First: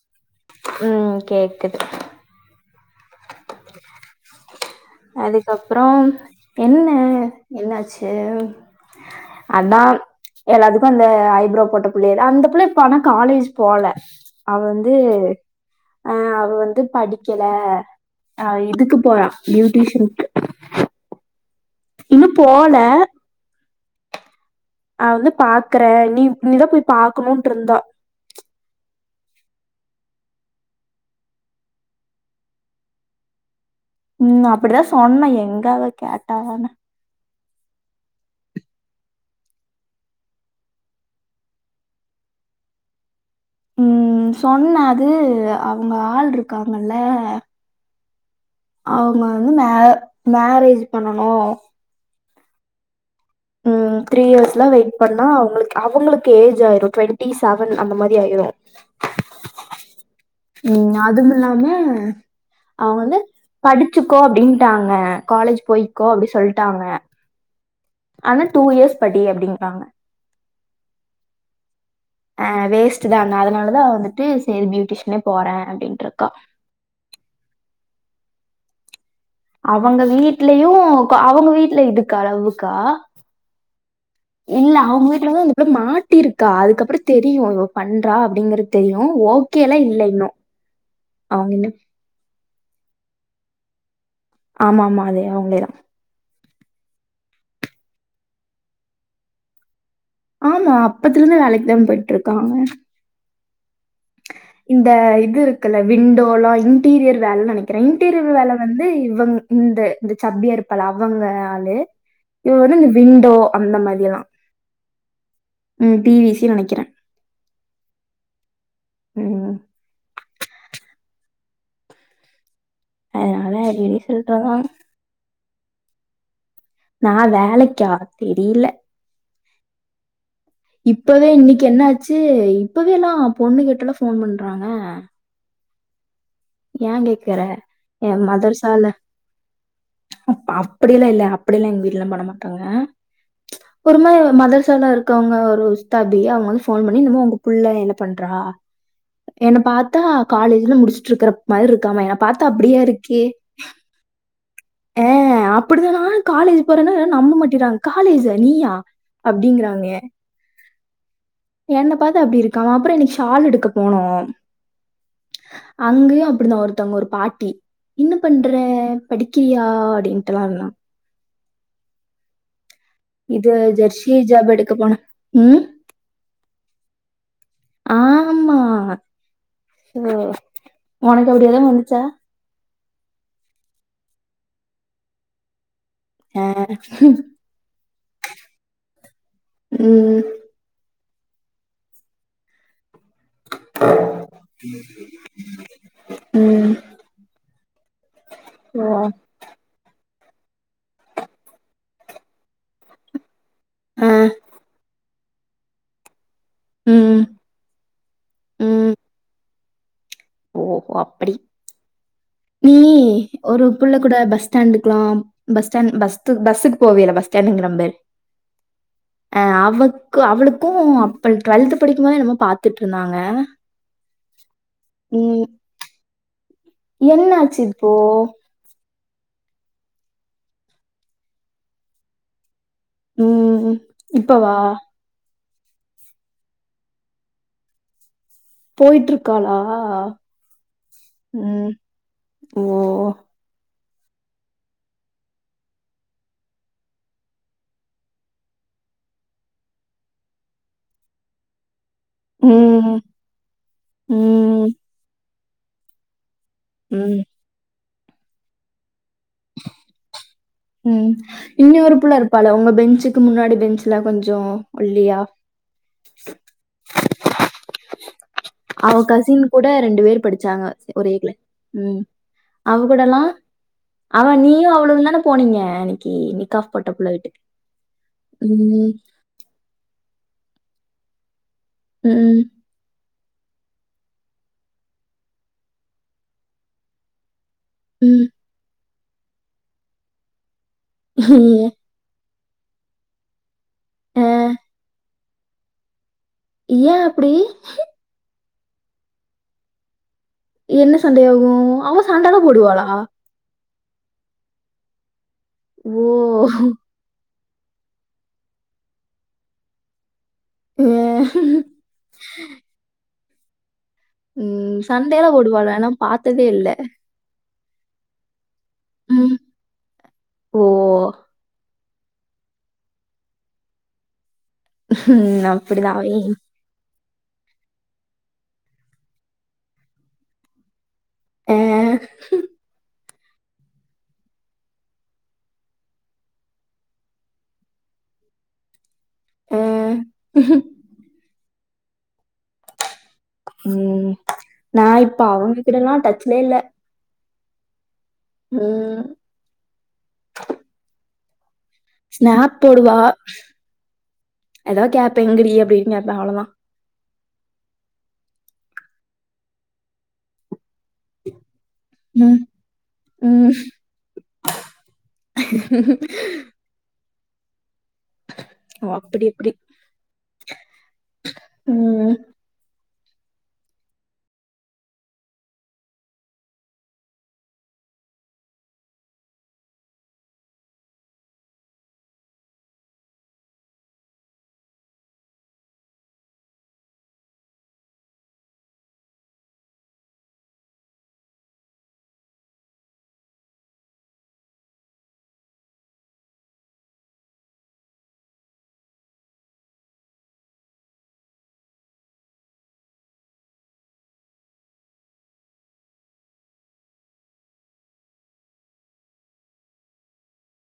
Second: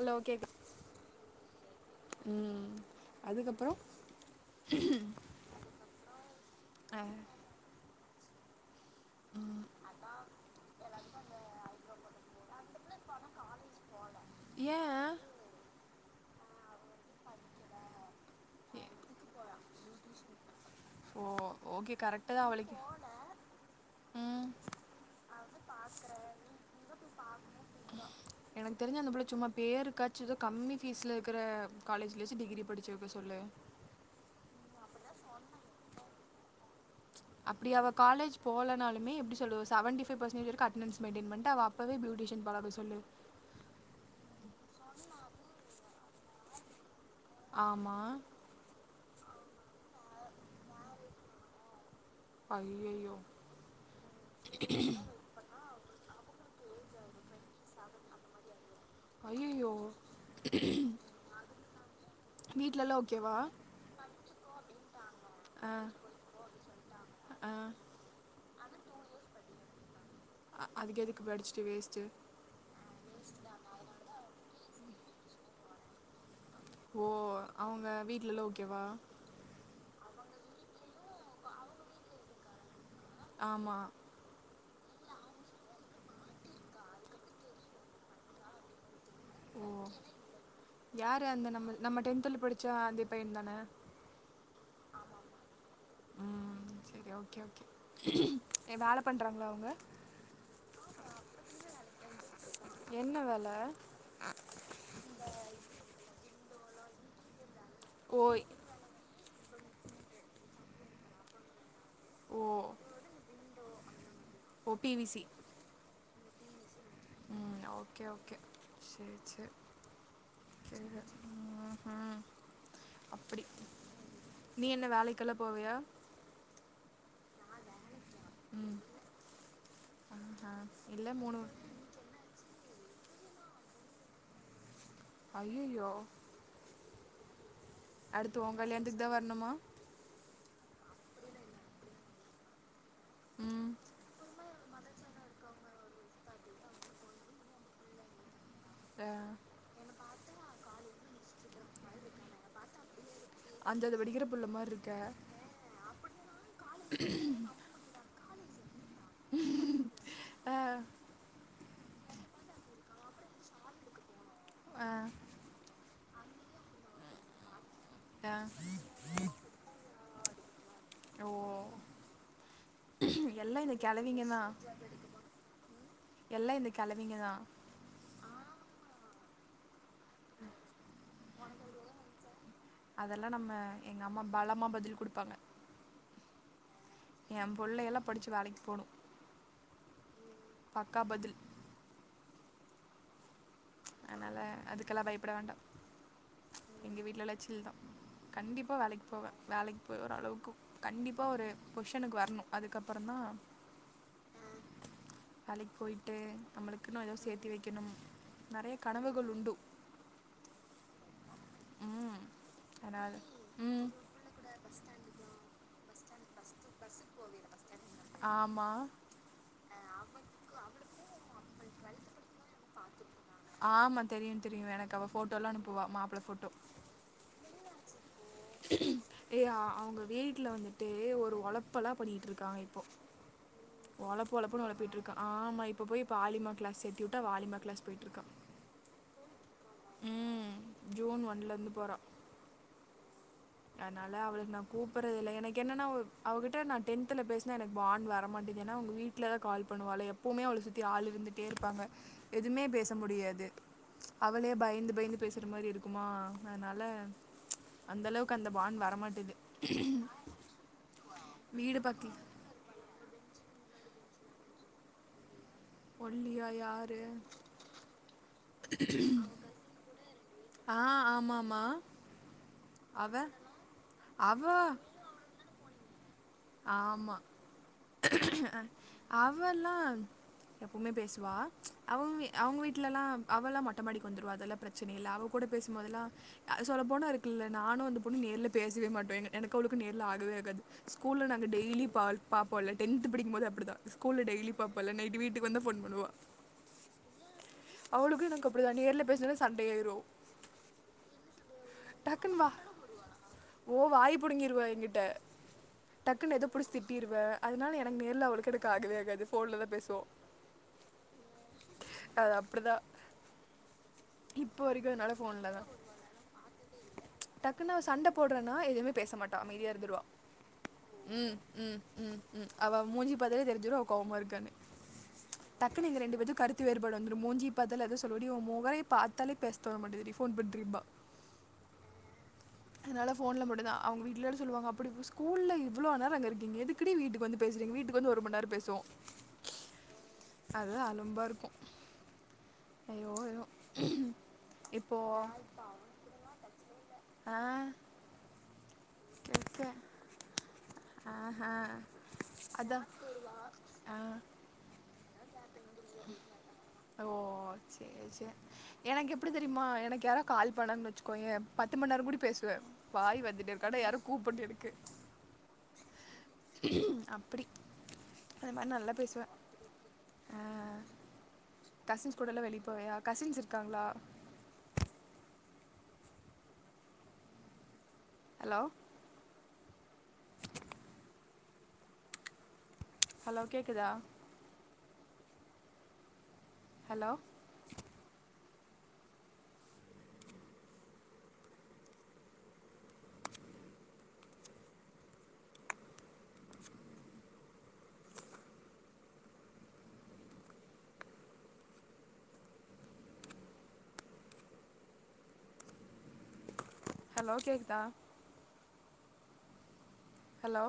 எல்லா ஓகே தா ம் கேக்குது ம் அதுக்கப்றோ அதுக்கப்றோ என்ன அ என்னாச்சு அதா எல்லாத்துக்கு அந்த ஐ ப்ரோ போட்ட புள்ளய த அந்த புள்ள இப்ப ஆனா காலேஜ் போல அவ ஏ வந்து அ அவ வந்து படிக்கல அ இதுக்கு போறா பியூட்டிஷ்யனுக்கு ஓ ஓகே கரெக்ட் தா போல அவளுக்கு ம் அ வந்து பாக்கற நீ நீதா போய் பாக்கணுன்ருந்தா எனக்கு தெரிஞ்சி அந்தபுள்ள சும்மா பேருக்காச்சு எதோ கம்மி ஃபீஸில இருக்கற காலேஜிலச்சு டிகிரி படிச்சு வக்க சொல்லு ம் அப்டிதா சொன்ன எங்க அவ கேட்டாதான அப்டி அவ காலேஜ் போலனாலுமே எப்டி சொல்றது ஒரு செவன்டி ஃபைவ் ஃபர்சன்டேஜ் வரிக்கு அட்னன்ஸ் மெயின்டென் பண்டு அவ இப்பவே பியூட்டிஷன் பழக சொல்லு ம் சொன்ன அது அவங்க ஆள் இருக்காங்கல்ல ஆமா அவுங்க வந்து மே மேரேஜ் பண்ணணு அய்யயோ ம் த்ரீ இயர்ஸ்ல வெயிட் அப்பனா உங்களுக்கு அவங்களுக்கு ஏஜ் ஆயிரு டுவெண்டி செவன் அந்த மாரி ஆயிரு அய்யய்யோ ம் அதுமில்லாம வீட்லலா அவங்க வந்து ஓகேவா படிச்சுக்கோ அப்டின்ட்டாங்க காலேஜ் ஆ போய்கோ அப்டி சொல்ட்டாங்க ஆ ஆனா டூ இயர்ஸ் படி அப்டின்டாங்க அதுக்கு எதுக்கு படிச்சுட்டு வேஸ்ட்டு ஆ வேஸ்ட்தா ந அதனால தா வந்துட்டு சேரி பியூட்டிஷனே போற அப்டின்ட்ருக்கா ஓ அவங்க வீட்லலா ஓகேவா அவுங்க வீட்லயு அவங்க வீட்ல இதுக்கு அளவுக்கா ஆமா இல்ல அவுங்க வீட்ல தா இந்த புள்ள மாட்டிருக்கா அதுக்கப்றோ தெரியு இவ பண்றா அப்டிங்கற தெரியு ஓ ஓ யாரு அந்த நம்ம இன்னும் நம்ம டென்த்தல படிச்ச அந்த பைய தான ஆமா ஆமா அதே அவுங்ளேதா ம் சரி ஓகே ஓகே எ வேல பண்றாங்களா அவுங்க ஆமா அப்பத்துலருந்து வேலைக்கு தா போய்ட்ருக்காங்க என்ன வேல இந்த இது இருக்குல்ல விண்டோல்லா இன்டீரியர் வேல நெனக்கிற ஓ! இன்டீரியர் வேல வந் இது இவங் இந்த இந்த சப்பியா இருப்பால்ல அவங்க ஆளு ஓ! இவ வந்து விண்டோ அந்த மாரியெல்லா ஓ பி வி சி ம் பி வி சி நெனக்கிற ம் ஓகே ஓகே சேரி சேரி ம். தெரில ம்ஹூ அப்டி அதனால அடிக்கடி சொல்றதான். நீ என்ன வேலைக்கெல்லா போவியா நா வேலைக்கா தெரில ஆ ஆ இப்பவே இன்னைக்கு என்ன ஆச்சி இப்பவே எல்லா பொண்ணுகிட்டல்லா ஃபோன் பண்றா அவ அய்யய்யோ ஏ கேக்குற அடுத்து ஓங் கல்யாணத்துக்கு தா வர்ணுமா அ அப்டியெல்லா இல்ல அப்டிய எல்லா எங்க வீட்லல்லா பண்ணமாட்டாங்க ம். ஒருமார மதர் சாலா இருக் காங்க ஒரு உஸ்தாபி அவுங்க வந்து ஃபோன் பண்ணி என்னமோ உங்க புள்ள என்ன பண்றா அ என்ன பாத்தா காலேஜ்ல முடிச்சிட்டு இருக்கற மாரி இருக்காம என்ன பாத்தா அப்டியா இருக்கு அஞ்சாது படிக்கிற புள்ள மார்ருக் ஏ அப்டிதா நானு காலேஜ் போறேன்னா வே நம்ப மாட்டிறா காலேஜ்ஜா நீயா அப்டிங்கறாங்க ஆ என்ன பாத்தா அப்டி இருக்கா அப்றோ இன்னைக்கு ஷால் எடுக்க போனோ ஆ அங்கையு அப்டிதா ஒருத்தங்க ஒரு பாட்டி என்ன ஆ பண்ற படிக்கிறியா அப்டின்ட்டுல்லா இருந்தா ஓ இது எல்லா இந்த ஜெர்சி கெழவிங்க தா ஜாப் எடுக்க போனே ம் எல்லா இந்த கெழவிங்க தா ஆமா ஒ உனக்கு அப்டி எதா வந்துச்சா அதெல்லா நம்ம எங்க அம்மா பலமா பதில் குடுப்பாங்க ஏ எம் புள்ளையெல்லா படிச்சி வேலைக் போணு ம். பக்கா பதில் அனால அதுக்கெல்லா பயப்பட வேண்டா ம். எங்க வீட்ல எல்லா சில் தா கண்டிப்பா ஓ வேலைக்கு போவே வேலைக் போய் ஓரளவுக்கு கண்டிப்பா ஒரு பொஷ்ஷன்க்கு வரணு அதுக்கப்பறந்தா ஆ வேலைக்கு போயிட்டு நம்மளுக்குன்னு எதோ ம் சேத்தி வெய்க்கணும் நெறைய கனவுகள் உண்டு ஓ அப்டி ம் நீ அதனால ஒரு ம் புள்ள கூட பஸ் ஸ்டாண்டுக்கலாம் பஸ் ஸ்டாண்ட் பஸ்த் பஸ்க்கு போவியல்ல பஸ் ஸாண்ட்ங்கிற பாரு ஆமா அ அவுக் அவுளுக்கு அப்பல் டுவெல்த் படிக்கும்போது என்னமோ பாத்துட்ருந்தாங்க ஆமா தெரியு தெரியு எனக்கு அவ ஃபோட்டோலா அனுப்புவ மாப்புள ஃபோட்டோ என்னாச்சி இப்போ ஏ அவுங்க வீட்ல வந்துட்டு ஒரு ஒழப்பல்லா பண்ணிட்ருக்காங்க இப்போ ம் ஒழப்பு இப்பவா ஒழப்புன்னு ஒழப்பிட்ரு க்கா ஆம்மா இப்போ போய் ஆலிமா க்ளாஸ் சேத்தி உட்டா அவ ஆலிமா க்ளாஸ் போயிட்ருக்கா போயிட்ருக்காளா ம் ஜூன் ம் ஒன்லருந்து ஓ அனால அவளுக்கு நா கூப்பறதில்ல எனக்கென்னன்னா அவ அவகிட்ட நா டென்துல பேசினா எனக் பாண்ட் வர மாட்டிக்கேனா அவுங் வீட் ல கால் பண்ணுவாளே எப்போமே அவள சுத்தி ஆள் இருந்துட்டே இருப்பாங்க எதுமே பேச ம் முடியாது அவளே ம் பய்ந்து பய்ந்து பேசுற மாரி இருக்குமா அத்னால் ம் அந்தளவுக்கு அந்த பாண்ட் வரமாட்டுது ம் இன்னி வீடு ஒரு பக்கி புள்ள இரு ப்பால உங்க பெஞ்சுக்கு முன்னாடி பெஞ்சுலா கொஞ்சோ ஒல்லியா ஒல்லியா யாரு அவ கசின் கூட ரெண்டு வேர் படிச்சாங்க ஆ ஒரே க்ள ஆமாம்மா ம் அவ கூடல்லா அவ நீயு அவளுந்தான போனீங்க அன்னிக்கி நெ க்காஃப் போட்ட ஆமா பிளேட்டு ம் அவல்லா எப்பவ்மே பேசுவா அவுங் வீ ம் அவுங் வீட்லல்லா அவல்லா மொட்டமாடிக் வந்துருவா அதெல்லா பிரச்சனையில்ல அவ கூட பேசுமோதெல்லா அ சொல்ல போனா இரு க்குல்ல நானு அந்த பொண்ணு நேர்ல பேசவே மாட்டோ எனு எனக்கு அவளுக்கு நேர்ல ஆகவே ஆகாது ஸ்கூல்ல நாங்க ம் டெய்லியு பால் பாப்போல்ல டென்த்து படிக்கும்போது அப்பிடிதா இது ஸ்கூல்ல அ டெய்லியு பாப்போல்ல நைட்டு வீட்டுக் வந் தா ஃபோன் பண்ணுவா ஏ அப்பிடி அவளுக்கு எனக்கு அப்டிதா நேர்ல பேஸ்னாலே சண்டை ஆய்ரு என்ன சண்டையாகு அவ டக்குன்னு சண்டல்லா வா போடுவாளா ஓ வாய் புடுங்கிருவா எங்கிட்ட ஓ டக்குனு எதோ புடிச் திட் டீர்வே அதுனால எனக் நேர்ல அவுளுக் எனக் ஆகவே ஆகாது ஃபோன்ல தா பேசுவோ ஏ அது அப்பிடிதா ம் சண்டைலா போடுவாளா நா பாத்ததே இல்ல டக்குனு அவ சண்ட போட்றன்னா எதுமே பேச ம் மாட்டா அமைதியா இருந்துருவா ஓ ம் ம் ம் ம் அவ மூஞ்சி பாத்தாலே தெரிஞ்சிரு அவ கோவ்மா இருக்கானு ம் டக்கு அப்டிதா எங்க அவே ரெண்டு பேத்துக் கருத் து வேறுபாடு வந்துரு மூஞ்சிய பாத்தாலே அதா சொல்லுவா டி உ மொகறய பாத்தாலே பேஸ் தோண மாட்டிக்கிதுடி ஃபோன் பண்றீம்பா ஹ்ஹ் அதுனால ஃபோன்ல மட்டுந்தா அ அவுங் வீட்லோட சொல்லுவாங்க அப்டி இப்டி ஸ்கூல்ல இவ்ளோ நேரோ அங்கருக்கீங்க எதுக் குடி வீட்டுக் வந்து பேசறீங்க வீட்டுக் வந்து ஒரு மண் நேரோ பேசுவோ அ அதா அலும்பாருக்கு ம் நா இப்ப இப்போது அவுங்க கூடல்லா டச்லே இல்ல ஆ ம் பெர்சா ஆ ஆ அதா ஆ எதாத் கேப்ப எங்கடி அப்டின் கேப்ப அவ்ள தா ஓ சேரி சேரி எனக் எப்டி தெரியுமா எனக்கு யாரா கால் பண்ணாங்ன் வெச்சுக்கோயே பத்து மண் நேரங்கூடி ம். பேசுவே வாய் வந்துட்டே ம். இருக்கு ஆனா யாரு கூப்பட்ணு எனக்கு அப்பிடி அந்த மார் ஓ! நல்லா அப்படி பேசுவே அப்படி. ஆ ம். கசின்ஸ் கூடல்லா வெளிய போவயா கசின்ஸ் இருக்காங்ளா அலோ ஹலோ கேக்குதா ஹலோ ஹலோ கேக்குதா ஹலோ